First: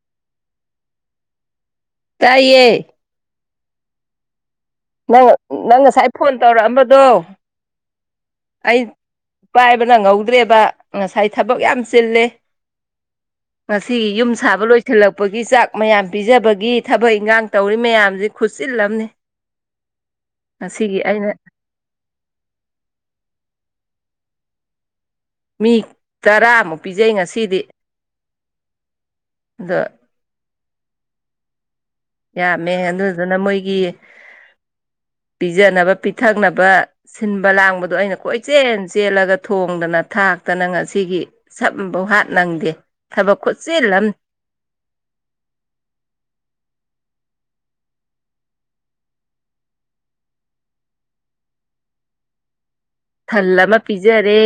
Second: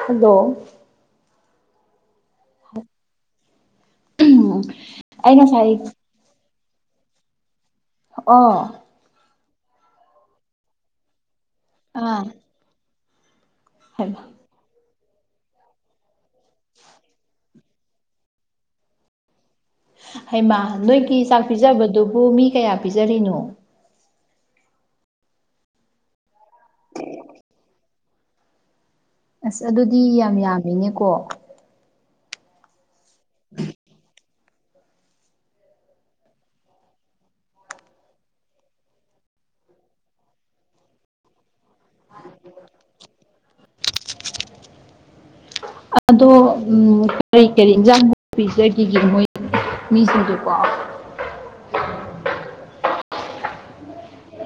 Hello ꯇꯥꯏꯌꯦ ꯅꯪ ꯅꯪ ꯉꯁꯥꯏ ꯐꯣꯟ ꯇꯧꯔꯛꯑꯝꯕꯗꯣ ꯑꯣ ꯄꯥꯏꯕ ꯅꯡꯉꯧꯗ꯭ꯔꯦꯕ ꯉꯁꯥꯏ ꯊꯕꯛ ꯌꯥꯝ ꯑꯥ ꯆꯤꯂꯦ ꯉꯁꯤꯒꯤ ꯌꯨꯝ ꯍꯩꯃꯥ ꯁꯥꯕ ꯂꯣꯏꯁꯤꯜꯂꯛꯄꯒꯤ ꯆꯥꯛ ꯃꯌꯥꯝ ꯄꯤꯖꯕꯒꯤ ꯊꯕꯛ ꯏꯪꯈꯥꯡ ꯇꯧꯔꯤ ꯃꯌꯥꯝꯖꯤ ꯈꯨꯠꯆꯤꯜꯂꯝꯅꯤ ꯍꯩꯃꯥ ꯅꯣꯏꯒꯤ ꯑꯩꯅ ꯆꯥꯛ ꯄꯤꯖꯕꯗꯨꯕꯨ ꯃꯤ ꯀꯌꯥ ꯄꯤꯖꯔꯤꯅꯣ ꯃꯤ ꯇꯔꯥꯃꯨꯛ ꯄꯤꯖꯩ ꯉꯁꯤꯗꯤ ꯑꯁ ꯑꯗꯣ ꯑꯗꯨꯗꯤ ꯌꯥꯝ ꯌꯥꯝꯃꯤꯅꯦꯀꯣ ꯌꯥꯝꯃꯦ ꯑꯗꯨꯗꯨꯅ ꯃꯣꯏꯒꯤ ꯄꯤꯖꯅꯕ ꯄꯤꯊꯛꯅꯕ ꯁꯤꯟꯕ ꯂꯥꯡꯕꯗꯣ ꯑꯩꯅ ꯀꯣꯏꯆꯦꯜ ꯆꯦꯜꯂꯒ ꯊꯣꯡꯗꯅ ꯊꯥꯛꯇꯅ ꯉꯁꯤꯒꯤ ꯁꯝꯕꯧ ꯍꯥꯠ ꯅꯪꯗꯦ ꯊꯕꯛ ꯈꯨꯠꯆꯤꯜꯂꯝꯅꯤ ꯑꯗꯣ ꯀꯔꯤ ꯀꯔꯤ ꯏꯟꯖꯥꯡ ꯄꯤꯖꯒꯤꯒꯦ ꯃꯣꯏ ꯃꯤꯁꯤꯡꯗꯨꯕꯣ ꯊꯜ ꯑꯃ ꯄꯤꯖꯔꯦ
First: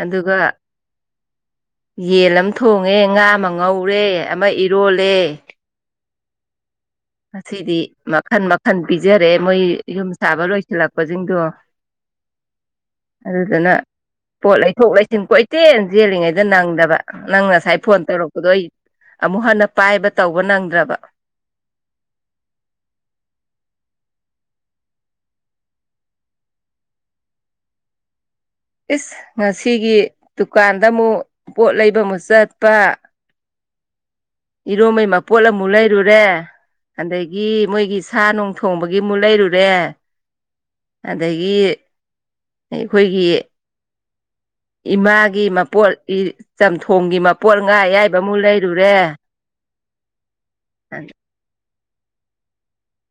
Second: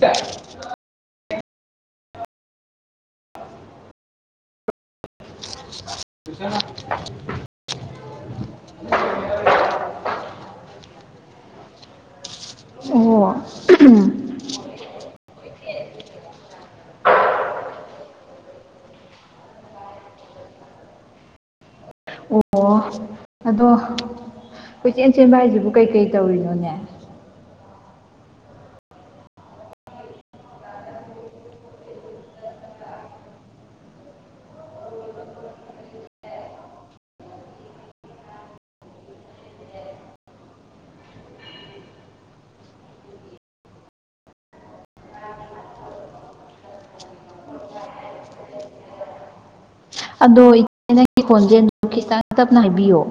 ꯑꯗꯨꯒ ꯌꯦꯟ ꯑꯃ ꯊꯣꯡꯉꯦ ꯉꯥ ꯑꯃ ꯉꯧꯔꯦ ꯑꯃ ꯏꯔꯣꯜꯂꯦ [unintelligible] ꯉꯁꯤꯗꯤ ꯃꯈꯟ ꯃꯈꯜ ꯄꯤꯖꯔꯦ ꯃꯣꯏ ꯌꯨꯝ ꯁꯥꯕ ꯂꯣꯏꯁꯤꯜꯂꯛꯄꯁꯤꯡꯗꯣ ꯑꯣ ꯑꯗꯨꯗꯨꯅ ꯄꯣꯠ ꯂꯩꯊꯣꯛ ꯂꯩꯁꯤꯟ ꯀꯣꯏꯆꯦꯟ ꯆꯦꯜꯂꯤꯉꯩꯗ ꯅꯪꯗꯕ ꯅꯪ ꯉꯁꯥꯏ ꯐꯣꯟ ꯇꯧꯔꯛꯄꯗꯣ ꯑꯩ ꯑꯃꯨꯛ ꯍꯟꯅ ꯄꯥꯏꯕ ꯇꯧꯕ ꯅꯪꯗ꯭ꯔꯕ ꯑꯣ ꯑꯗꯣ ꯀꯣꯏꯆꯦꯟ ꯆꯦꯟꯕ ꯍꯥꯏꯁꯤꯕꯨ ꯀꯩꯀꯩ ꯇꯧꯔꯤꯅꯣꯅꯦ ꯏꯁ ꯉꯁꯤꯒꯤ ꯗꯨꯀꯥꯟꯗ ꯑꯃꯨꯛ ꯄꯣꯠ ꯂꯩꯕ ꯑꯃꯨꯛ ꯆꯠꯄ ꯏꯔꯣꯟꯕꯩ ꯃꯄꯣꯠ ꯑꯃꯨꯛ ꯂꯩꯔꯨꯔꯦ ꯑꯗꯒꯤ ꯃꯣꯏꯒꯤ ꯁꯥ ꯅꯨꯡ ꯊꯣꯡꯕꯒꯤꯃꯨ ꯂꯩꯔꯨꯔꯦ ꯑꯗꯒꯤ ꯑꯩꯈꯣꯏꯒꯤ ꯏꯃꯥꯒꯤ ꯃꯄꯣꯠ ꯆꯝꯊꯣꯡꯒꯤ ꯃꯄꯣꯠ ꯉꯥ ꯑꯌꯥꯏꯕꯃꯨꯛ ꯂꯩꯔꯨꯔꯦ ꯑꯗꯣ ꯏꯆꯦ ꯅꯪꯒꯤ ꯈꯣꯟꯖꯦ ꯈꯤꯇꯪ ꯇꯞꯅ ꯍꯥꯏꯕꯤꯌꯣ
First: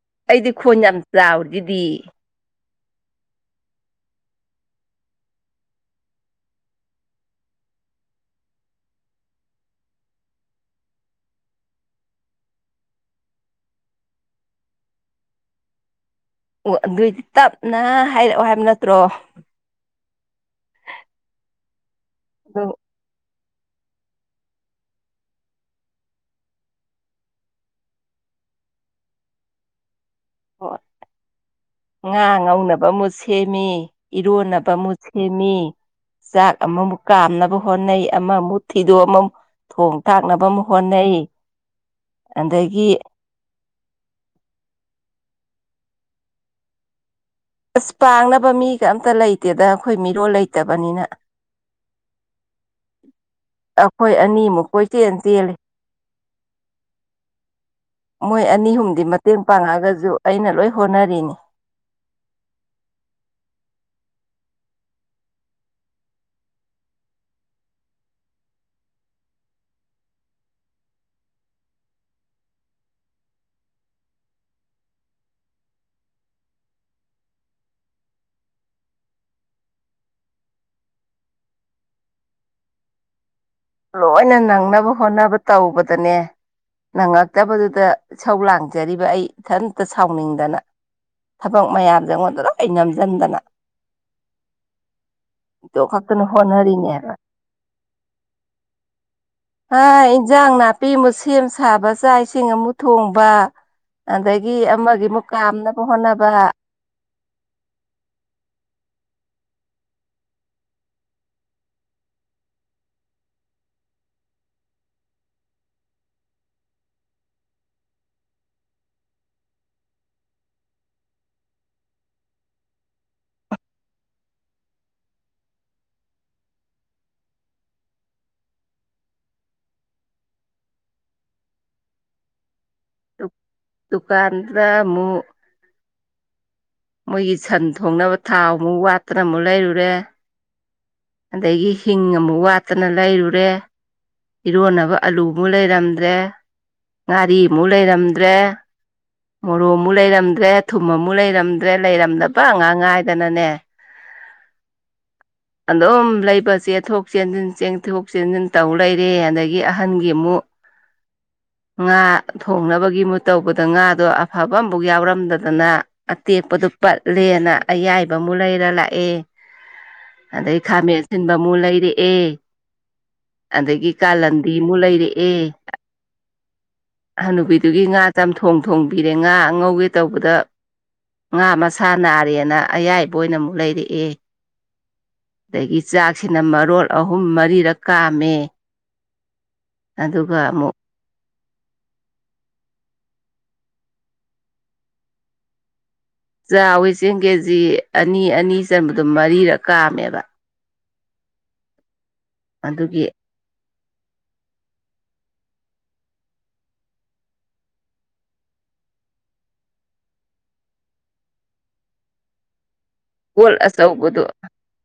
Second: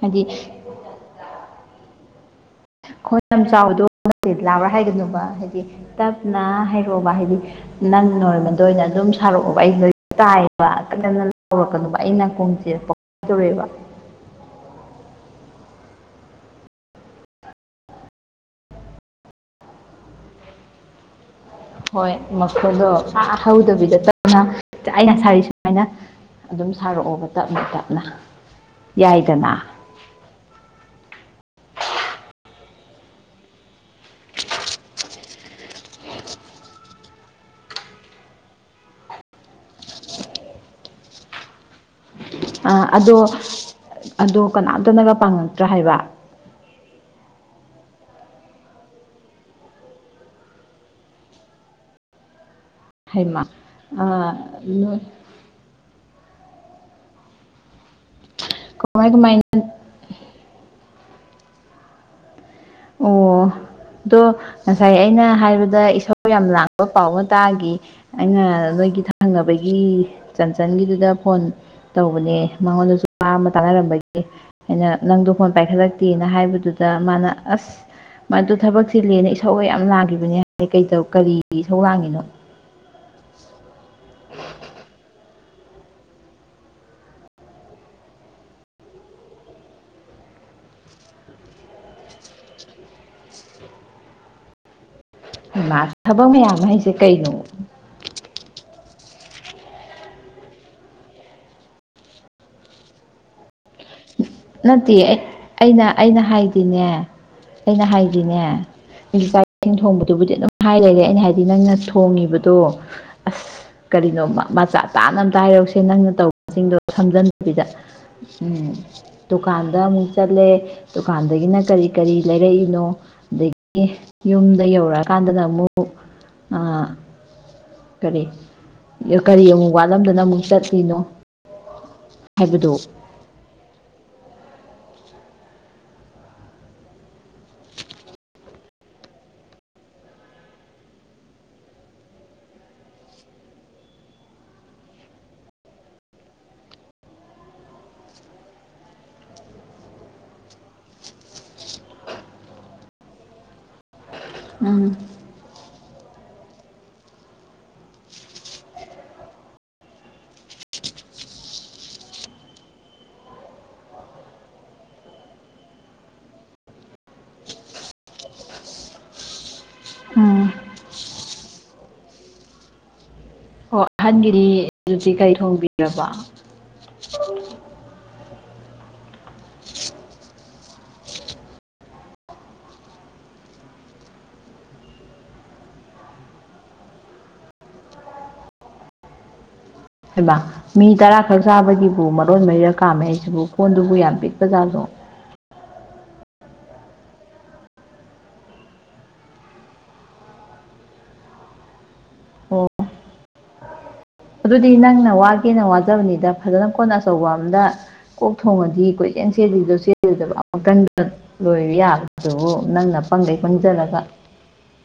ꯍꯥꯏꯗꯤ ꯑꯩꯗꯤ ꯈꯣꯟ ꯌꯥꯝ ꯆꯥꯎꯔꯤꯗꯨꯗꯤ ꯈꯣꯟ ꯌꯥꯝ ꯆꯥꯎꯕꯗꯣ ꯂꯥꯕ꯭ꯔꯥ ꯍꯥꯏꯒꯅꯨꯕ ꯍꯥꯏꯗꯤ ꯇꯞꯅ ꯍꯥꯏꯔꯛꯑꯣꯕ ꯍꯥꯏꯗꯤ ꯅꯪ ꯅꯣꯔꯃꯦꯜꯗ ꯑꯗꯨꯝ ꯁ ꯔꯛꯑꯣꯕ ꯑꯩ ꯇꯥꯏꯕ [unintelligible] ꯑꯩ ꯅꯀꯣꯡ ꯖꯦ [unintelligible] ꯇꯧꯋꯦꯕ ꯑꯣ ꯑꯗꯨꯑꯣꯏꯗꯤ ꯇꯞꯅ ꯍꯥꯏꯔꯛꯑꯣ ꯍꯥꯏꯕ ꯅꯠꯇ꯭ꯔꯣ ꯍꯣꯏ ꯑꯗꯨ ꯃꯈꯣꯗꯣ ꯐ ꯍꯧꯗꯕꯤꯗ ꯇꯞꯅ ꯑꯩꯅ ꯁꯥꯔꯤ ꯁꯨꯃꯥꯏꯅ ꯑꯗꯨꯝ ꯁꯥꯔꯛꯑꯣꯕ ꯇꯞꯅ ꯇꯞꯅ ꯌꯥꯏꯗꯅ ꯍꯣꯏ ꯉꯥ ꯉꯧꯅꯕ ꯑꯃꯨꯠ ꯁꯦꯝꯃꯤ ꯏꯔꯣꯟꯅꯕ ꯑꯃꯨꯠ ꯁꯦꯝꯃꯤ ꯆꯥꯛ ꯑꯃꯃꯨꯛ ꯀꯥꯝꯅꯕ ꯍꯣꯠꯅꯩ ꯑꯃꯃꯨꯛ ꯊꯤꯗꯣꯛꯑ ꯑꯃꯃꯨꯛ ꯊꯣꯡ ꯇꯥꯛꯅꯕ ꯑꯃ ꯍꯣꯠꯅꯩ ꯑ ꯑꯗꯒꯤ ꯑꯗꯣ ꯑꯗꯣ ꯀꯅꯥꯝꯇꯅꯒ ꯄꯥꯡꯉꯛꯇ꯭ꯔꯥ ꯍꯥꯏꯕ ꯑꯁ ꯄꯥꯡꯅꯕ ꯃꯤꯒ ꯑꯝꯇ ꯂꯩꯇꯦꯗ ꯑꯩꯈꯣꯏ ꯃꯤꯔꯣꯜ ꯂꯩꯇꯕꯅꯤꯅ ꯍꯩꯃ ꯑꯩꯈꯣꯏ ꯑꯅꯤꯃꯨꯛ ꯑꯣꯏ [unintelligible] ꯃꯣꯏ ꯑꯅꯤ ꯑꯨꯝꯗꯤ ꯀꯃꯥꯏ ꯀꯃꯥꯏ ꯃꯇꯦꯡ ꯄꯥꯡꯉꯒꯁꯨ ꯑꯩꯅ ꯂꯣꯏ ꯍꯣꯠꯅꯔꯤꯅꯤ ꯑꯣ ꯑꯗꯣ ꯉꯁꯥꯏ ꯑꯩꯅ ꯍꯥꯏꯕꯗ ꯏꯁꯣꯔ ꯌꯥꯝ ꯂꯥꯡꯕ ꯄꯥꯎ ꯑꯃ ꯇꯥꯈꯤ ꯑꯩꯅ ꯅꯣꯏꯒꯤ ꯊꯪꯅꯕꯒꯤ ꯆꯟꯆꯟꯒꯤꯗꯨꯗ ꯐꯣꯟ ꯇꯧꯕꯅꯦ ꯃꯉꯣꯟꯗꯁꯨ ꯋꯥ ꯑꯃ ꯇꯥꯟꯅꯔꯝꯕꯒꯤ ꯑꯩꯅ ꯅꯪꯗꯣ ꯐꯣꯟ ꯄꯥꯏꯈꯠꯂꯛꯇꯦꯅ ꯍꯥꯏꯕꯗꯨꯗ ꯃꯥꯅ ꯑꯁ ꯃꯗꯨ ꯊꯕꯛꯁꯦ ꯂꯦꯅ ꯏꯁꯧ ꯌꯥꯝ ꯂꯥꯡꯈꯤꯕꯅꯦ ꯍꯥꯏ ꯀꯩ ꯀꯔꯤ ꯁꯧ ꯂꯥꯡꯉꯤꯅꯣ ꯂꯣꯏꯅ ꯅꯪꯅꯕ ꯍꯣꯠꯅꯕ ꯇꯧꯕꯗꯅꯦ ꯅꯪꯉꯛꯇꯕꯗꯨꯗ ꯁꯧ ꯂꯥꯡꯖꯔꯤꯕ ꯑꯩ ꯏꯊꯟꯇ ꯁꯥꯎꯅꯤꯡꯗꯅ ꯊꯕꯛ ꯃꯌꯥꯝꯁꯦ ꯑꯩꯉꯣꯟꯗꯨꯗ ꯂꫭꯏ ꯅꯝꯖꯟꯗꯅ ꯍꯩꯃꯥ ꯑꯗꯨ‌ꯈꯛꯇꯪ ꯊꯕꯛ ꯃꯌꯥꯝ ꯍꯥꯏꯁꯦ ꯍꯣꯠꯅꯔꯤꯅꯦꯕ ꯀꯩꯅꯣ ꯍꯥ ꯏꯟꯖꯥꯡ ꯅꯥꯄꯤ ꯑꯃꯨꯛ ꯁꯦꯝ ꯁꯥꯕ ꯆꯥꯛ ꯏꯁꯤꯡ ꯑꯃꯨꯛ ꯊꯣꯡꯕ ꯑꯗꯒꯤ ꯑꯃꯒꯤꯃꯨꯛ ꯀꯥꯝꯅꯕ ꯍꯣꯠꯅꯕ ꯏꯅꯦ ꯑꯩꯅ ꯍꯥꯏꯈꯤꯅꯦ ꯆꯥꯛ ꯏꯁꯤꯡ ꯊꯣꯡꯕꯗꯨꯕꯨꯗꯤ ꯑꯗꯨꯝ ꯍꯥꯏ ꯂꯩꯔꯦ ꯑꯩꯅ ꯍꯥꯏꯗꯤ ꯅꯪꯅ ꯊꯣꯡꯉꯤꯕꯗꯣ ꯑꯁ ꯀꯔꯤꯅꯣ ꯃꯆꯥ ꯇꯥꯅ ꯑꯝꯇ ꯍꯥꯏꯔꯧꯁꯦ ꯅꯪꯅ ꯇꯧꯕꯁꯤꯡꯗꯣ ꯊꯝꯖꯤꯟꯗꯕꯤꯗ ꯎꯝ ꯗꯨꯀꯥꯟꯗ ꯑꯃꯨꯛ ꯆꯠꯂꯦ ꯗꯨꯀꯥꯟꯗꯒꯤꯅ ꯀꯔꯤ ꯀꯔꯤ ꯂꯩꯔꯛꯏꯅꯣ ꯑꯗꯒꯤ ꯌꯨꯝꯗ ꯌꯧꯔꯛꯑꯀꯥꯟꯗ ꯑꯃꯨꯛ ꯑꯥ ꯀꯔꯤ ꯀꯔꯤ ꯑꯃꯨꯛ ꯋꯥꯠꯂꯝꯗꯅ ꯑꯃꯨꯛ ꯆꯠꯂꯤꯅꯣ ꯍꯥꯏꯕꯗꯨ ꯇꯗꯨꯀꯥꯟ ꯔ ꯃꯨ ꯃꯣꯏꯒꯤ ꯁꯟ ꯊꯣꯡꯅꯕ ꯊꯥꯎ ꯑꯃꯨꯛ ꯋꯥꯠꯇꯅ ꯑꯃꯨꯛ ꯂꯩꯔꯨꯔꯦ ꯑꯗꯒꯤ ꯍꯤꯡ ꯑꯃꯨꯛ ꯋꯥꯠꯇꯅ ꯂꯩꯔꯨꯔꯦ ꯏꯔꯣꯟꯅꯕ ꯑꯂꯨꯃꯨꯛ ꯂꯩꯔꯝꯗ꯭ꯔꯦ ꯉꯥꯔꯤꯃꯨꯛ ꯂꯩꯔꯝꯗ꯭ꯔꯦ ꯃꯣꯔꯣꯛ ꯑꯃꯨꯛ ꯂꯩꯔꯝꯗ꯭ꯔꯦ ꯊꯨꯝ ꯑꯃꯨ ꯂꯩꯔꯝꯗ꯭ꯔꯦ ꯂꯩꯔꯝꯗꯕ ꯑꯥꯡ ꯉꯥꯏꯗꯅꯅꯦ ꯑꯪ ꯑꯗꯨꯝ ꯂꯩꯕ ꯆꯦꯟꯊꯣꯛ ꯆꯦꯟꯁꯤꯟ ꯆꯦꯟꯊꯣꯛ ꯆꯦꯟꯁꯤꯟ ꯇꯧ ꯂꯩꯔꯦ ꯑꯗꯒꯤ ꯑꯍꯟꯒꯤ ꯑꯃꯨꯛ [inaudible] ꯉꯥ ꯊꯣꯡꯅꯕꯒꯤ ꯃꯨꯠ ꯇꯧꯕꯗ ꯉꯥꯗꯣ ꯑꯐꯕ ꯑꯃꯐꯥꯎ ꯌꯥꯎꯔꯝꯗꯗꯅ ꯑꯇꯦꯛꯄꯗꯨ ꯄꯠꯂꯦꯅ ꯑꯌꯥꯏꯕ ꯑꯃꯨꯛ ꯂꯩꯔ ꯂꯥꯛꯑꯦ ꯎꯝ ꯑꯗꯩ ꯈꯥꯃꯦꯟ ꯑꯁꯤꯟꯕꯃꯨꯛ ꯂꯩꯔꯛꯑꯦ ꯑꯣ ꯑꯗꯒꯤ ꯑꯍꯟꯒꯤꯗꯤ ꯀꯥꯂꯟꯗꯤ ꯑꯃꯨꯛ ꯑꯗꯨꯗꯤ ꯂꯩꯔꯛꯑꯦ ꯀꯔꯤ ꯊꯣꯡꯕꯤꯔꯕ ꯍꯅꯨꯕꯤꯠ ꯑꯗꯨꯒꯤ ꯉꯥ ꯆꯝꯊꯣꯡ ꯊꯣꯡꯕꯤꯔꯦ ꯉꯥ ꯑꯉꯧꯒꯦ ꯇꯧꯕꯗ ꯉꯥ ꯃꯁꯥ ꯅꯥꯔꯦꯅ ꯑꯌꯥꯏꯕ ꯑꯣꯏꯅ ꯑꯃꯨꯛ ꯂꯩꯔꯛꯑꯦ ꯑꯗꯒꯤ ꯆꯥꯛꯁꯤꯅ ꯃꯔꯣꯜ ꯑꯍꯨꯝ ꯃꯔꯤꯔꯛ ꯀꯥꯝꯃꯦ ꯍꯥꯏꯕ ꯑꯗꯨꯒ ꯑꯃꯨꯛ ꯃꯤ ꯇꯔꯥ ꯈꯛ ꯆꯥꯕꯒꯤꯕꯨ ꯃꯔꯣꯟ ꯃꯔꯤꯔ ꯀꯥꯝꯃꯦ ꯑꯩꯁꯤꯕꯨ ꯐꯣꯟꯗꯨꯕꯨ ꯌꯥꯝ ꯄꯤꯛꯄꯖꯥꯠꯗꯣ ꯆꯥꯛꯋꯤ ꯆꯦꯡ ꯀꯦꯖꯤ ꯑꯅꯤ ꯑꯅꯤ ꯆꯟꯕꯗꯣ ꯃꯔꯤꯔꯛ ꯀꯥꯝꯃꯦꯕ ꯑꯣ ꯑꯗꯨꯒꯤ ꯑꯗꯨꯗꯤ ꯅꯪꯅ ꯋꯥꯒꯦꯅ ꯋꯥꯖꯕꯅꯤꯗ ꯐꯖꯅ ꯀꯣꯟ ꯑꯆꯧꯕ ꯑꯃꯗ ꯀꯣꯛ ꯊꯣꯡꯉꯗꯤ ꯀꯣꯏꯆꯦꯟ ꯆꯀꯟꯂꯤꯗꯣ ꯆꯦꯟꯗꯣꯏꯗꯕ ꯑꯃꯛꯇꯪꯗ ꯂꯣꯏꯌꯥꯗꯨꯕꯨ ꯅꯪꯅ ꯄꯪꯒꯩ ꯀꯣꯜ ꯄꯪꯖꯔꯒ ꯑꯆꯧꯕꯗꯣ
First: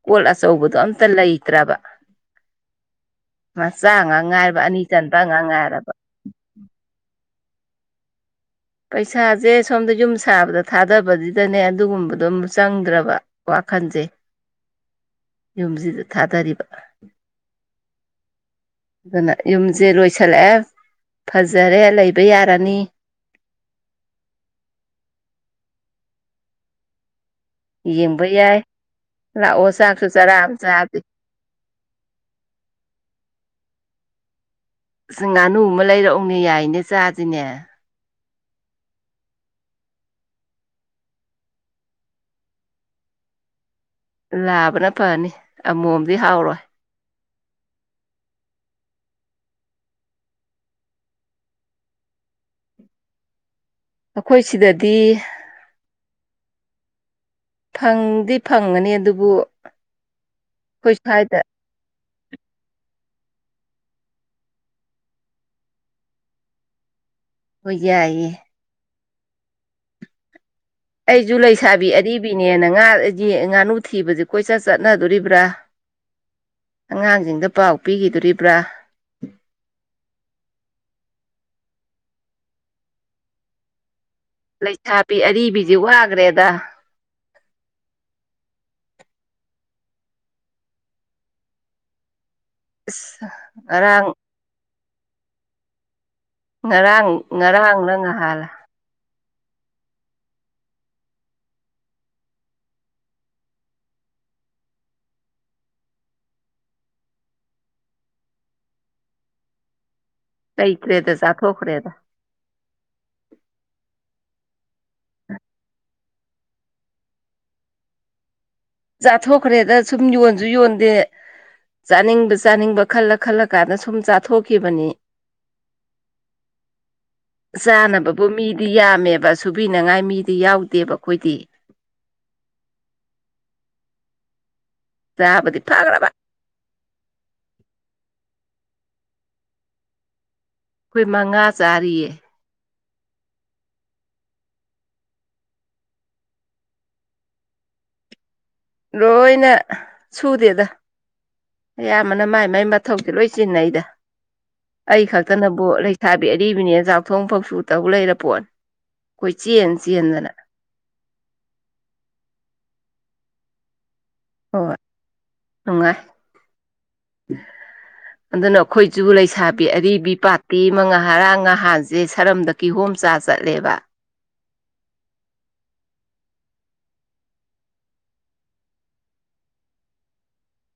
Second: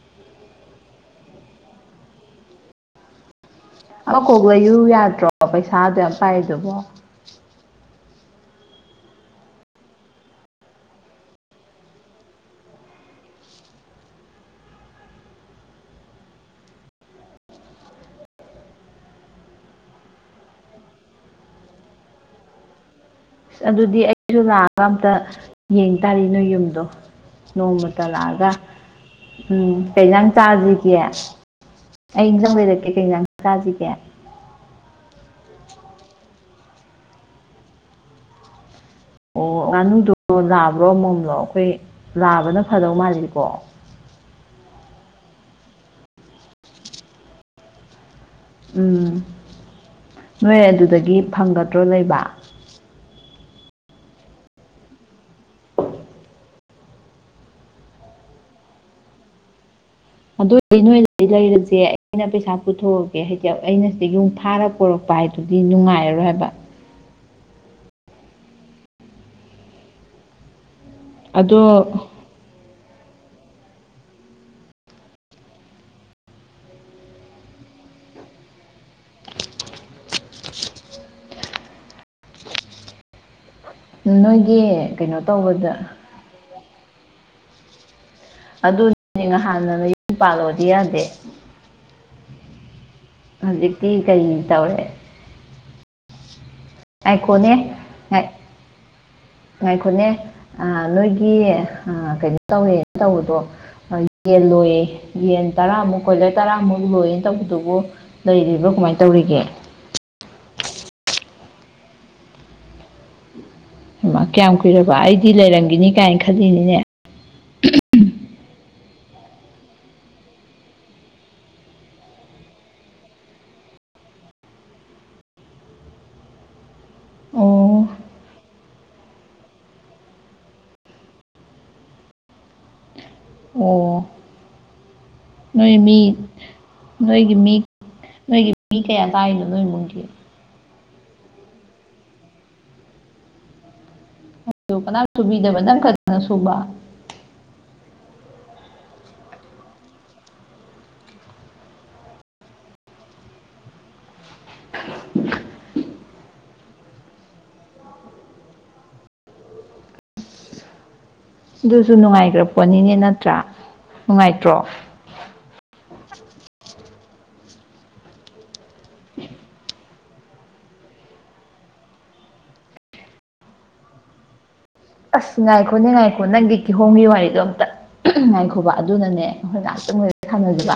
ꯀꯣꯜ ꯑꯆꯧꯕꯗꯣ ꯑꯝꯇ ꯂꯩꯇ꯭ꯔꯕ ꯃꯆꯥ ꯉꯥꯛ ꯉꯥꯏꯔꯕ ꯑꯅꯤ ꯆꯟꯕ ꯉꯥꯛ ꯉꯥꯏꯔꯕ꯫ ꯄꯩꯁꯥ ꯄꯥꯏꯔꯤꯗꯨꯕꯨ꯫ ꯄꯩꯁꯥꯁꯦ ꯁꯣꯝꯗ ꯌꯨꯝ ꯁꯥꯕꯗ ꯊꯥꯗꯕꯁꯤꯗ ꯑꯗꯨꯒꯨꯝꯕꯗꯣ ꯑꯃ ꯆꯪꯗ꯭ꯔꯕ ꯋꯥꯈꯟꯁꯦ ꯌꯨꯝꯁꯤꯗ ꯊꯥꯗꯔꯤꯕ꯫ ꯑꯗꯨꯅ ꯌꯨꯝꯁꯦ ꯂꯣꯏꯁꯤꯜꯂꯛꯑꯦ ꯐꯖꯔꯦ ꯂꯩꯕ ꯌꯥꯔꯅꯤ꯫ ꯑꯗꯨꯗꯤ ꯑꯩꯁꯨ ꯂꯥꯛꯑꯒ ꯑꯝꯇ ꯌꯦꯡ ꯇꯥꯔꯤ ꯅꯣꯏ ꯌꯨꯝꯗꯣ꯫ ꯅꯣꯡꯃꯇ ꯌꯦꯡꯕ ꯂꯥꯛꯑꯒ ꯌꯥꯏ ꯎꯝ ꯂꯥꯛꯑꯣ ꯆꯥꯛꯁꯨ ꯀꯩꯁꯥꯡ ꯆꯔꯥ ꯑꯃ ꯆꯥꯁꯤꯒꯦ꯫ ꯆꯥꯁꯤ ꯑꯩ ꯏꯟꯖꯥꯡ ꯂꯩꯔꯛꯀꯦ ꯀꯩ ꯏꯟꯖꯥꯡ ꯆꯥꯁꯤꯒꯦ꯫ ꯉꯥꯅꯨ ꯑꯃ ꯂꯩꯔꯛꯎꯅꯦ ꯌꯥꯏꯅꯦ ꯆꯥꯁꯤꯅꯦ꯫ ꯑꯣ ꯉꯥꯅꯨꯗꯣ ꯂꯥꯕ꯭ꯔꯣ ꯑꯃꯣꯝꯂꯣ ꯑꯩꯈꯣꯏ ꯂꯥꯕꯅ ꯐꯗꯧ ꯃꯥꯜꯂꯤꯀꯣ꯫ ꯂꯥꯕꯅ ꯐꯅꯤ ꯑꯃꯣꯝꯗꯤ ꯍꯥꯎꯔꯣꯏ꯫ ꯎꯝ ꯅꯣꯏ ꯑꯗꯨꯗꯒꯤ ꯐꯪꯒꯗ꯭ꯔꯣ ꯂꯩꯕ꯫ ꯑꯩꯈꯣꯏ ꯁꯤꯗꯗꯤ ꯐꯪꯗꯤ ꯐꯪꯒꯅꯤ ꯑꯗꯨꯕꯨ ꯑꯗꯨꯏꯗꯤ ꯑꯩꯈꯣꯏ ꯅꯣꯏꯗꯤ ꯁ꯭ꯋꯥꯏꯗ ꯂꯩꯔꯁꯦ ꯑꯩꯅ ꯄꯩꯁꯥ ꯄꯨꯊꯣꯛꯑꯒꯦ ꯍꯥꯏꯗꯤ ꯑꯩꯅ ꯁꯤꯗꯒꯤ ꯃꯨꯛ ꯐꯥꯔ ꯄꯨꯣꯔꯛꯄ ꯍꯥꯏꯗꯨꯗꯤ ꯅꯨꯡꯉꯥꯏꯔꯔꯣꯏ ꯍꯥꯏꯕ ꯍꯣꯏ ꯌꯥꯏꯌꯦ꯫ ꯑꯩꯁꯨ ꯑꯗꯣ ꯂꯩꯁꯥꯕꯤ ꯑꯔꯤꯕꯅꯦꯅ ꯉꯥ ꯉꯥꯅꯨ ꯊꯤꯕꯁꯦ ꯀꯣꯏꯆꯠ ꯆꯠꯅꯗꯣꯔꯤꯕ꯭ꯔꯥ꯫ ꯑꯉꯥꯡꯁꯤꯡꯗ ꯄꯥꯎ ꯄꯤꯈꯤꯗꯣꯔꯤꯕ꯭ꯔꯥ꯫ ꯅꯣꯏꯒꯤ ꯀꯩꯅꯣ ꯇꯧꯕꯗ ꯊꯥꯒ꯭ꯔꯦꯗ ꯑꯗꯨꯅꯦ ꯅꯍꯥꯟꯅ ꯌꯨꯝ ꯄꯥꯜꯂꯣꯗꯤ ꯌꯥꯗꯦ꯫ ꯑꯁ ꯍꯧꯖꯤꯛꯇꯤ ꯉꯔꯥꯡ ꯀꯩ ꯇꯧꯔꯦ꯫ ꯉꯔꯥꯡ ꯉꯥꯏꯈꯣꯅꯦ ꯉꯔꯥꯡꯅ ꯉꯥꯏ ꯉꯍꯥꯜꯂ ꯉꯥꯏꯈꯣꯅꯦ ꯑꯥ ꯅꯣꯏꯒꯤ ꯑꯥ ꯀꯩꯅꯣ ꯇꯧꯔꯦꯅ ꯇꯧꯕꯗꯣ ꯌꯦꯟ ꯂꯣꯏꯌꯦ ꯌꯦꯟ ꯇꯔꯥꯃꯨꯛ ꯀꯣꯏꯂꯔ ꯇꯔꯥꯃꯨꯛ ꯂꯣꯏꯌꯦꯅ ꯇꯧꯕꯗꯨꯕꯨ ꯂꯩꯔꯤꯕ꯭ꯔꯣ ꯀꯃꯥꯏꯅ ꯇꯧꯔꯤꯒꯦ꯫ ꯂꯩꯇ꯭ꯔꯦꯗ ꯆꯥꯊꯣꯛꯈꯔꯦꯗ ꯃ ꯀꯌꯥꯝ ꯀꯨꯏꯔꯕ ꯑꯩꯗꯤ ꯂꯩꯔꯝꯈꯤꯅꯤ ꯀꯥꯏꯅ ꯈꯜꯂꯤꯅꯤꯅꯦ꯫ ꯆꯥꯊꯣꯛꯈ꯭ꯔꯦꯗ ꯁꯨꯝ ꯌꯣꯟꯁꯨ ꯌꯣꯟꯗꯦ꯫ ꯆꯥꯅꯤꯡꯕ ꯆꯥꯅꯤꯡꯕ ꯈꯜꯂ ꯈꯜꯂ ꯀꯥꯟꯗ ꯁꯨꯝ ꯆꯥꯊꯣꯛꯈꯤꯕꯅꯤ꯫ [unintelligible] ꯆꯥꯅꯕꯕꯨ ꯃꯤꯗꯤ ꯌꯥꯝꯃꯦꯕ ꯁꯨꯕꯤꯅꯉꯥꯏ ꯃꯤꯗꯤ ꯌꯥꯎꯗꯦꯕ ꯑꯩꯈꯣꯏꯗꯤ꯫ ꯑꯣ ꯆꯥꯕꯗꯤ ꯅꯣꯏ ꯃꯤ ꯐꯈ꯭ꯔꯕ ꯅꯣꯏꯒꯤ ꯃꯤ ꯅꯣꯏꯒꯤ ꯃꯤ ꯀꯌꯥ ꯆꯥꯏꯅꯣ ꯅꯣꯏ ꯏꯃꯨꯡꯒꯤ꯫ ꯑꯩꯈꯣꯏ ꯃꯉꯥ ꯆꯥꯔꯤꯌꯦ꯫ ꯑꯗꯨ ꯀꯅꯥꯝ ꯁꯨꯕꯤꯗꯕ ꯅꯪ ꯈꯛꯇꯅ ꯁꯨꯕ꯫ ꯂꯣꯏꯅ ꯁꯨꯗꯦꯗ꯫ ꯑꯌꯥꯝꯕꯅ ꯃꯥꯏ ꯃꯥꯏ ꯃꯊꯧꯗ ꯂꯣꯏ ꯆꯤꯟꯅꯩꯗ ꯑꯩ ꯈꯛꯇꯅꯕꯨ ꯂꯩ ꯂꯩꯁꯥꯕꯤ ꯑꯔꯤꯕꯅꯤ ꯆꯥꯛꯊꯣꯡ ꯐꯧꯁꯨ ꯇꯧ ꯂꯩꯔ ꯄꯣꯠꯅꯤ ꯀꯣꯏ ꯆꯦꯟ ꯆꯦꯟꯗꯅ꯫ ꯑꯗꯨꯁꯨ ꯅꯨꯡꯉꯥꯏꯈ꯭ꯔ ꯄꯣꯠꯅꯤꯅꯦ ꯅꯠꯇ꯭ꯔꯥ ꯅꯨꯡꯉꯥꯏꯇ꯭ꯔꯣ꯫ ꯍꯣꯏ ꯅꯨꯡꯉꯥꯏ ꯑꯗꯨꯅ ꯑꯩꯈꯣꯏꯁꯨ ꯂꯩꯁꯥꯕꯤ ꯑꯔꯤꯕꯤ ꯄꯥꯇꯤ ꯃꯉꯥꯡ ꯅꯍꯟꯁꯦ ꯁꯔꯝꯗ ꯀꯤꯍꯣꯝ ꯆꯥ ꯆꯠꯂꯦꯕ ꯑꯁ ꯉꯥꯏꯈꯣꯅꯦ ꯉꯥꯏꯈꯣ ꯅꯪꯒꯤ ꯀꯤꯍꯣꯝꯒꯤ ꯋꯥꯔꯤꯗꯣ ꯑꯝꯇ ꯉꯥꯏꯈꯣꯕ ꯑꯗꯨꯅꯅꯦ ꯑꯩꯈꯣꯏ ꯉꯥꯏꯍꯥꯛꯇꯪ ꯂꯩꯔꯥ ꯁꯥꯟꯅꯖꯕ꯫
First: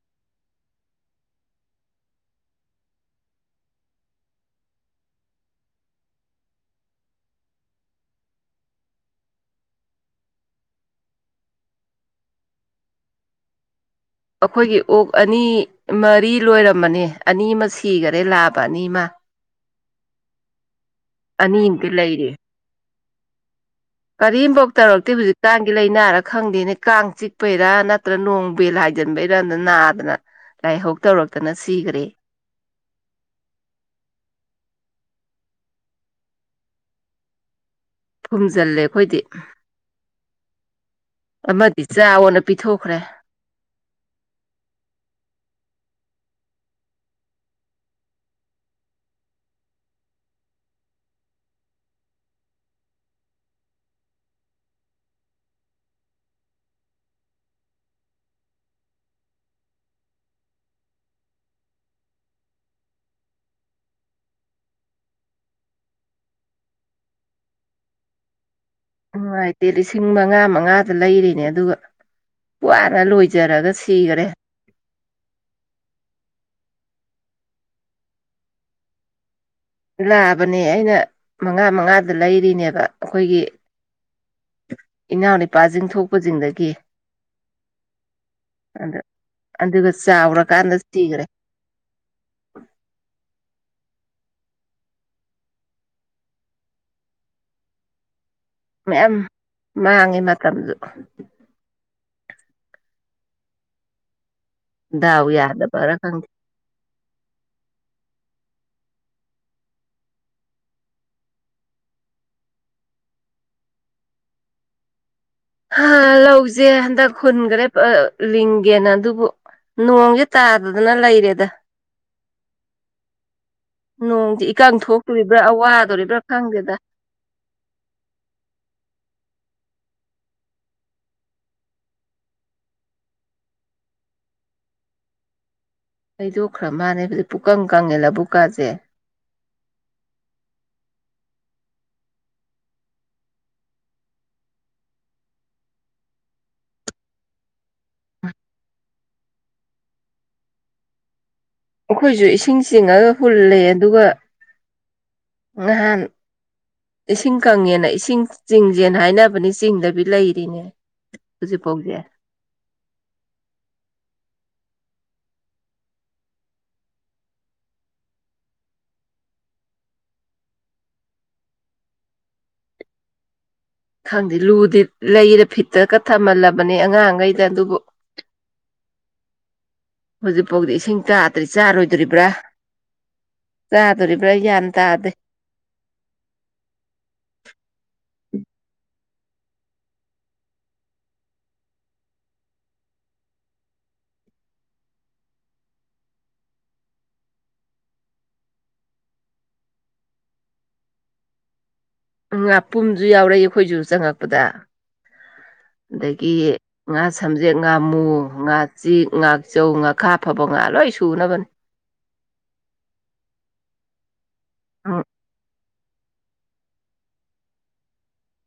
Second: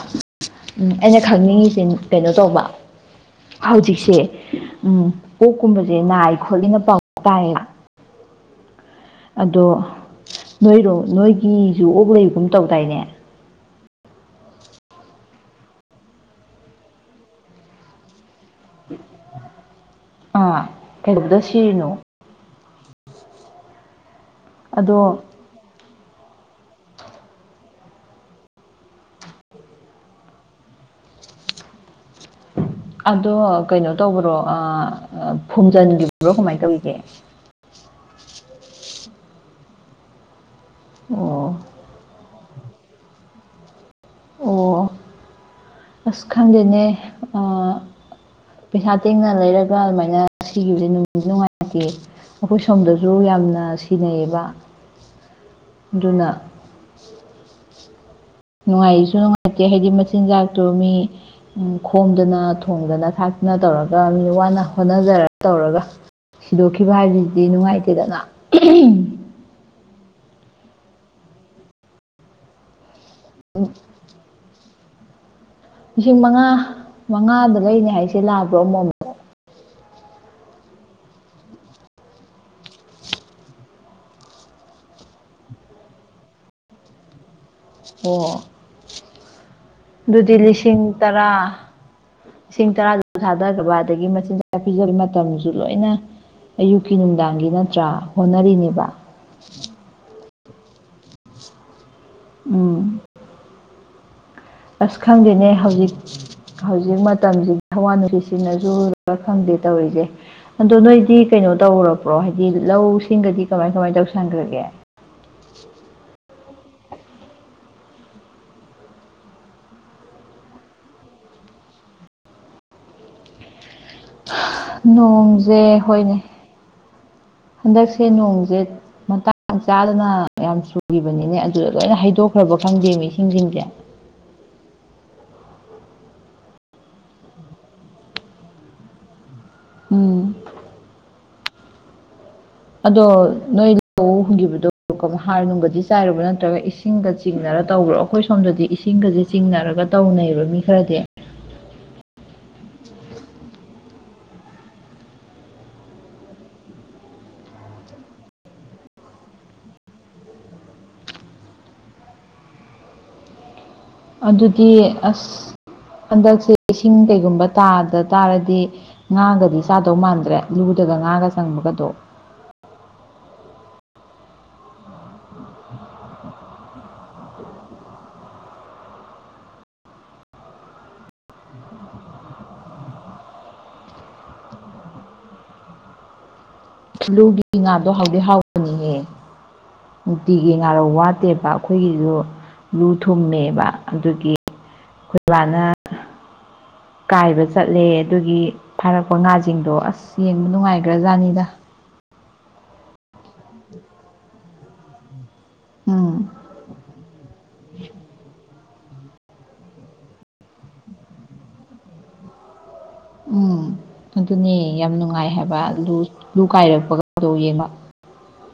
ꯎꯝ ꯑꯩꯅ ꯈꯪꯅꯤꯡꯉꯁꯤ ꯀꯩꯅꯣ ꯇꯧꯕ ꯍꯧꯖꯤꯛꯁꯦ ꯎꯝ ꯀꯣꯛꯀꯨꯝꯕꯁꯦ ꯅꯥꯏ ꯈꯣꯠꯂꯤꯅ ꯄꯥꯎ ꯇꯥꯌꯦꯕ ꯑꯗꯣ ꯅꯣꯏꯔꯣ ꯅꯣꯏꯒꯤꯁꯨ ꯑꯣꯛꯂꯩꯒꯨꯝ ꯇꯧꯗꯥꯏꯅꯦ ꯑꯩꯈꯣꯏꯒꯤ ꯑꯣꯛ ꯑꯅꯤ ꯃꯔꯤ ꯂꯣꯏꯔꯝꯕꯅꯤ ꯑꯅꯤ ꯑꯃ ꯁꯤꯈꯔꯦ ꯂꯥꯕ ꯑꯅꯤ ꯑꯃ ꯑꯥ ꯀꯩꯗꯧꯕꯗ ꯑꯅꯤꯃꯗꯤ ꯁꯤꯔꯤꯅꯣ ꯂꯩꯔꯤ ꯀꯔꯤꯝꯐꯧ ꯇꯧꯔꯛꯇꯦ ꯑꯗꯣ ꯍꯧꯖꯤꯛ ꯀꯥꯡꯒꯤ ꯂꯥꯏꯅꯥꯔ ꯈꯪꯗꯦꯅꯦ ꯀꯥꯡ ꯆꯤꯛꯄꯩꯔꯥ ꯅꯠꯇ꯭ꯔ ꯅꯣꯡ ꯕꯦꯜ ꯍꯥꯏꯖꯤꯟꯕꯩꯔꯅ ꯅꯥꯗꯅ ꯂꯥꯏꯍꯧ ꯇꯧꯔꯛꯇꯅ ꯁꯤꯈꯔꯦ ꯑꯗꯣ ꯀꯩꯅꯣ ꯇꯧꯕ꯭ꯔꯣ ꯐꯨꯝꯖꯤꯟꯒꯤ꯭ꯔꯣ ꯀꯃꯥꯏꯅ ꯇꯧꯔꯤꯒꯦ ꯐꯨꯝꯖꯤꯜꯂꯦ ꯑꯩꯈꯣꯏꯗꯤ ꯑꯣ ꯑꯃꯗꯤ ꯆꯥꯎꯅ ꯄꯤꯊꯣꯛꯈ꯭ꯔꯦ ꯑꯣ ꯑꯁ ꯈꯪꯗꯦꯅꯦ ꯑ ꯄꯩꯁꯥ ꯇꯤꯡꯅꯅ ꯂꯩꯔꯒ ꯑꯗꯨꯃꯥꯏꯅ ꯁꯤꯈꯤꯕꯁꯦ ꯅꯨꯡꯉꯥꯏꯇꯦ ꯑꯩꯈꯣꯏ ꯁꯣꯝꯗꯁꯨ ꯌꯥꯝꯅ ꯁꯤꯟꯅꯩꯌꯦꯕ ꯑꯗꯨꯅ ꯅꯨꯡꯉꯥꯏꯁꯨ ꯅꯨꯡꯉꯥꯏꯇꯦ ꯍꯥꯏꯗꯤ ꯃꯆꯤꯟꯖꯥꯛꯇꯣ ꯃꯤ ꯈꯣꯝꯗꯅ ꯊꯣꯡꯗꯅ ꯊꯥꯛꯇꯅ ꯇꯧꯔꯒ ꯃꯤ ꯋꯥꯅ ꯍꯣꯠꯅꯖꯔꯒ ꯇꯧꯔꯒ ꯁꯤꯗꯣꯛꯈꯤꯕ ꯍꯥꯏꯕꯁꯤꯗꯤ ꯅꯨꯡꯉꯥꯏꯇꯦꯗꯅ ꯅꯨꯡꯉꯥꯏꯇꯦ ꯂꯤꯁꯤꯡ ꯃꯉꯥ ꯃꯉꯥꯗ ꯂꯩꯔꯤꯅꯦ ꯑꯗꯨꯒ ꯋꯥꯅ ꯂꯣꯏ ꯁꯤꯖꯔꯒ ꯁꯤꯈꯔꯦ ꯂꯤꯁꯤꯡ ꯃꯉꯥ ꯃꯉꯥꯗꯨ ꯂꯩꯅꯤ ꯍꯥꯏꯁꯦ ꯂꯥꯕ꯭ꯔꯣ ꯑꯃꯣꯝ ꯂꯥꯕꯅꯦ ꯑꯩꯅ ꯃꯉꯥ ꯃꯉꯥꯗ ꯂꯩꯔꯤꯅꯦꯕ ꯑꯩꯈꯣꯏꯒꯤ ꯏꯅꯥꯎ ꯅꯨꯄꯥꯁꯤꯡ ꯊꯣꯛꯄ ꯁꯤꯡꯗꯒꯤ ꯑꯣ ꯑꯗ ꯑꯗꯨꯒ ꯑꯗꯨꯗꯤ ꯆꯥꯎꯔꯀꯥꯟꯗ ꯂꯤꯁꯤꯡ ꯁꯤꯈ꯭ꯔꯦ ꯇꯔꯥ ꯂꯤꯁꯤꯡ ꯇꯔꯥꯗꯨꯁꯨ ꯊꯥꯗꯕ ꯑꯗꯒꯤ ꯃꯆꯤꯟꯖꯥꯛꯥꯛ ꯄꯤꯖꯕ ꯃꯇꯝꯁꯨ ꯂꯣꯏꯅ ꯑꯌꯨꯛꯀꯤ ꯅꯨꯡꯗꯥꯡꯒꯤ ꯅꯠꯇ꯭ꯔꯥ ꯍꯣꯠꯅꯔꯤꯅꯦꯕ ꯃꯌꯥꯝ ꯃꯥꯡꯉꯤ ꯃꯇꯝꯁꯨ ꯎꯝ ꯑꯁ ꯗꯥꯎ ꯈꯪꯗꯦꯅꯦ ꯍꯧꯖꯤꯛ ꯌꯥꯗꯕꯔꯥ ꯈꯪꯗꯦ ꯍꯧꯖꯤꯛ ꯃꯇꯝꯁꯤꯗꯤ ꯍꯥꯋꯥ ꯅꯨꯡꯁꯤꯠ ꯁꯤꯅꯁꯨ ꯈꯪꯗꯦ ꯇꯧꯔꯤꯁꯦ ꯑꯗꯣ ꯅꯣꯏꯗꯤ ꯀꯩꯅꯣ ꯇꯧꯈꯔꯕ꯭ꯔꯣ ꯍꯥꯏꯗꯤ ꯂꯧꯁꯤꯡꯒꯗꯤ ꯀꯃꯥꯏ ꯀꯃꯥꯏ ꯇꯧꯁꯟꯈ꯭ꯔꯒꯦ ꯂꯧꯁꯦ ꯍꯟꯗꯛ ꯍꯨꯟꯈ꯭ꯔꯦ ꯂꯤꯡꯒꯦꯅ ꯑꯗꯨꯕꯨ ꯅꯣꯡꯁꯦ ꯇꯥꯗꯗꯅ ꯂꯩꯔꯦꯗ ꯅꯣꯡꯁꯦ ꯏꯀꯪ ꯊꯣꯛꯇꯣꯔꯤꯕ꯭ꯔꯥ ꯅꯣꯡꯁꯦ ꯍꯣꯏꯅꯦ ꯋꯥꯗꯣꯔꯤꯕ꯭ꯔꯥ ꯈꯪꯗꯦꯗ ꯍꯟꯗꯛꯁꯦ ꯅꯣꯡꯁꯦ ꯃꯇꯥꯡ ꯆꯥꯗꯅ ꯌꯥꯝ ꯆꯨꯈꯤꯕꯅꯤꯅꯦ ꯑꯗꯨꯗ ꯂꯣꯏꯅ ꯍꯩꯗꯣꯛꯈ꯭ꯔꯕ ꯈꯪꯗꯦ ꯏꯁꯤꯡ ꯁꯤꯡꯁꯦ ꯍꯩꯗꯣꯛꯈ꯭ꯔ ꯃꯥꯜꯅꯦꯕ ꯄꯨꯛꯀꯪ ꯀꯪꯉꯦ ꯂꯕꯨꯛꯀꯥꯁꯦ ꯎꯝ ꯑꯗꯣ ꯅꯣꯏ ꯂꯧ ꯍꯨꯟꯈꯤꯕꯗꯣ ꯍꯥꯔꯒꯨꯝꯕꯗꯤ ꯆꯥꯏꯔꯕ ꯅꯠꯇ꯭ꯔꯒ ꯏꯁꯤꯡ ꯏꯁꯤꯡꯒ ꯆꯤꯡꯅꯔ ꯇꯧꯕ꯭ꯔꯣ ꯑꯩꯈꯣꯏ ꯁꯣꯝꯗꯗꯤ ꯏꯁꯤꯡꯒꯁꯦ ꯆꯤꯡꯅꯔꯒ ꯇꯧꯅꯩꯕ ꯃꯤ ꯈꯔꯗꯤ ꯑꯩꯈꯣꯏꯁꯨ ꯏꯁꯤꯡ ꯆꯤꯡꯉꯒ ꯍꯨꯜꯂꯦ ꯑꯗꯨꯒ ꯉꯍꯥꯟ ꯏꯁꯤꯡ ꯀꯪꯉꯦꯅ ꯏꯁꯤꯡ ꯆꯤꯡꯁꯦꯅ ꯍꯥꯏꯅꯕꯅꯤ ꯆꯤꯡꯗꯕꯤ ꯂꯩꯔꯤꯅꯦ ꯍꯧꯖꯤꯛ ꯐꯧꯖꯦ ꯑꯗꯨꯗꯤ ꯑꯁ ꯍꯟꯗꯛꯁꯦ ꯏꯁꯤꯡ ꯀꯩꯒꯨꯝꯕ ꯇꯥꯗ ꯇꯥꯔꯗꯤ ꯉꯥꯒꯗꯤ ꯆꯥꯗꯧ ꯃꯥꯟꯗ꯭ꯔꯦ ꯂꯨꯗꯒ ꯉꯥꯒ ꯆꯪꯕꯒꯗꯣ ꯈꯪꯗꯦ ꯂꯨꯗꯤ ꯂꯩꯔꯦ ꯐꯤꯠꯇꯒ ꯊꯝꯍꯜꯂꯕꯅꯦ ꯑꯉꯥꯡꯈꯩꯗ ꯑꯗꯨꯕꯨ ꯍꯧꯖꯤꯛꯐꯥꯎꯗꯤ ꯏꯁꯤꯡ ꯇꯥꯗ꯭ꯔꯤ ꯆꯥꯔꯣꯏꯗꯣꯔꯤꯕ꯭ꯔꯥ ꯆꯥꯗꯣꯔꯤꯕ꯭ꯔꯥ ꯒ꯭ꯌꯥꯟ ꯇꯥꯗꯦ ꯂꯨꯒꯤ ꯉꯥꯗꯣ ꯍꯥꯎꯗꯤ ꯍꯥꯎꯕꯅꯤꯍꯦ ꯅꯨꯡꯇꯤꯒꯤ ꯉꯥꯔꯧ ꯋꯥꯠꯇꯦꯕ ꯑꯩꯈꯣꯏꯒꯤꯁꯨ ꯂꯨ ꯊꯨꯝꯃꯦꯕ ꯑꯗꯨꯒꯤ ꯑꯩꯈꯣꯏ ꯕꯥꯅ ꯀꯥꯏꯕ ꯆꯠꯂꯦ ꯑꯗꯨꯒꯤ ꯐꯥꯔꯛꯄ ꯉꯥꯁꯤꯡꯗꯣ ꯑꯁ ꯌꯦꯡꯕ ꯅꯨꯡꯉꯥꯏꯈ꯭ꯔ ꯖꯥꯠꯅꯤꯗ ꯉꯥꯄꯨꯝꯖꯨ ꯌꯥꯎꯔꯛꯏ ꯑꯩꯈꯣꯏꯖꯨ ꯆꯪꯉꯛꯄꯗ ꯎꯝ ꯑꯗꯒꯤ ꯉꯥ ꯁꯝꯖꯦꯛ ꯉꯥꯃꯨ ꯉꯥ ꯆ ꯉꯥꯛꯆꯧ ꯉꯥꯈꯥ ꯐꯕ ꯉꯥ ꯂꯣꯏ ꯁꯨꯅꯕꯅ‌ꯦ ꯎꯝ ꯑꯗꯨꯅꯦ ꯌꯥꯝ ꯅꯨꯡꯉꯥꯏ ꯍꯥꯏꯕ ꯂꯨ ꯀꯥꯏꯔꯛꯄꯒꯗꯣ ꯌꯦꯡꯕ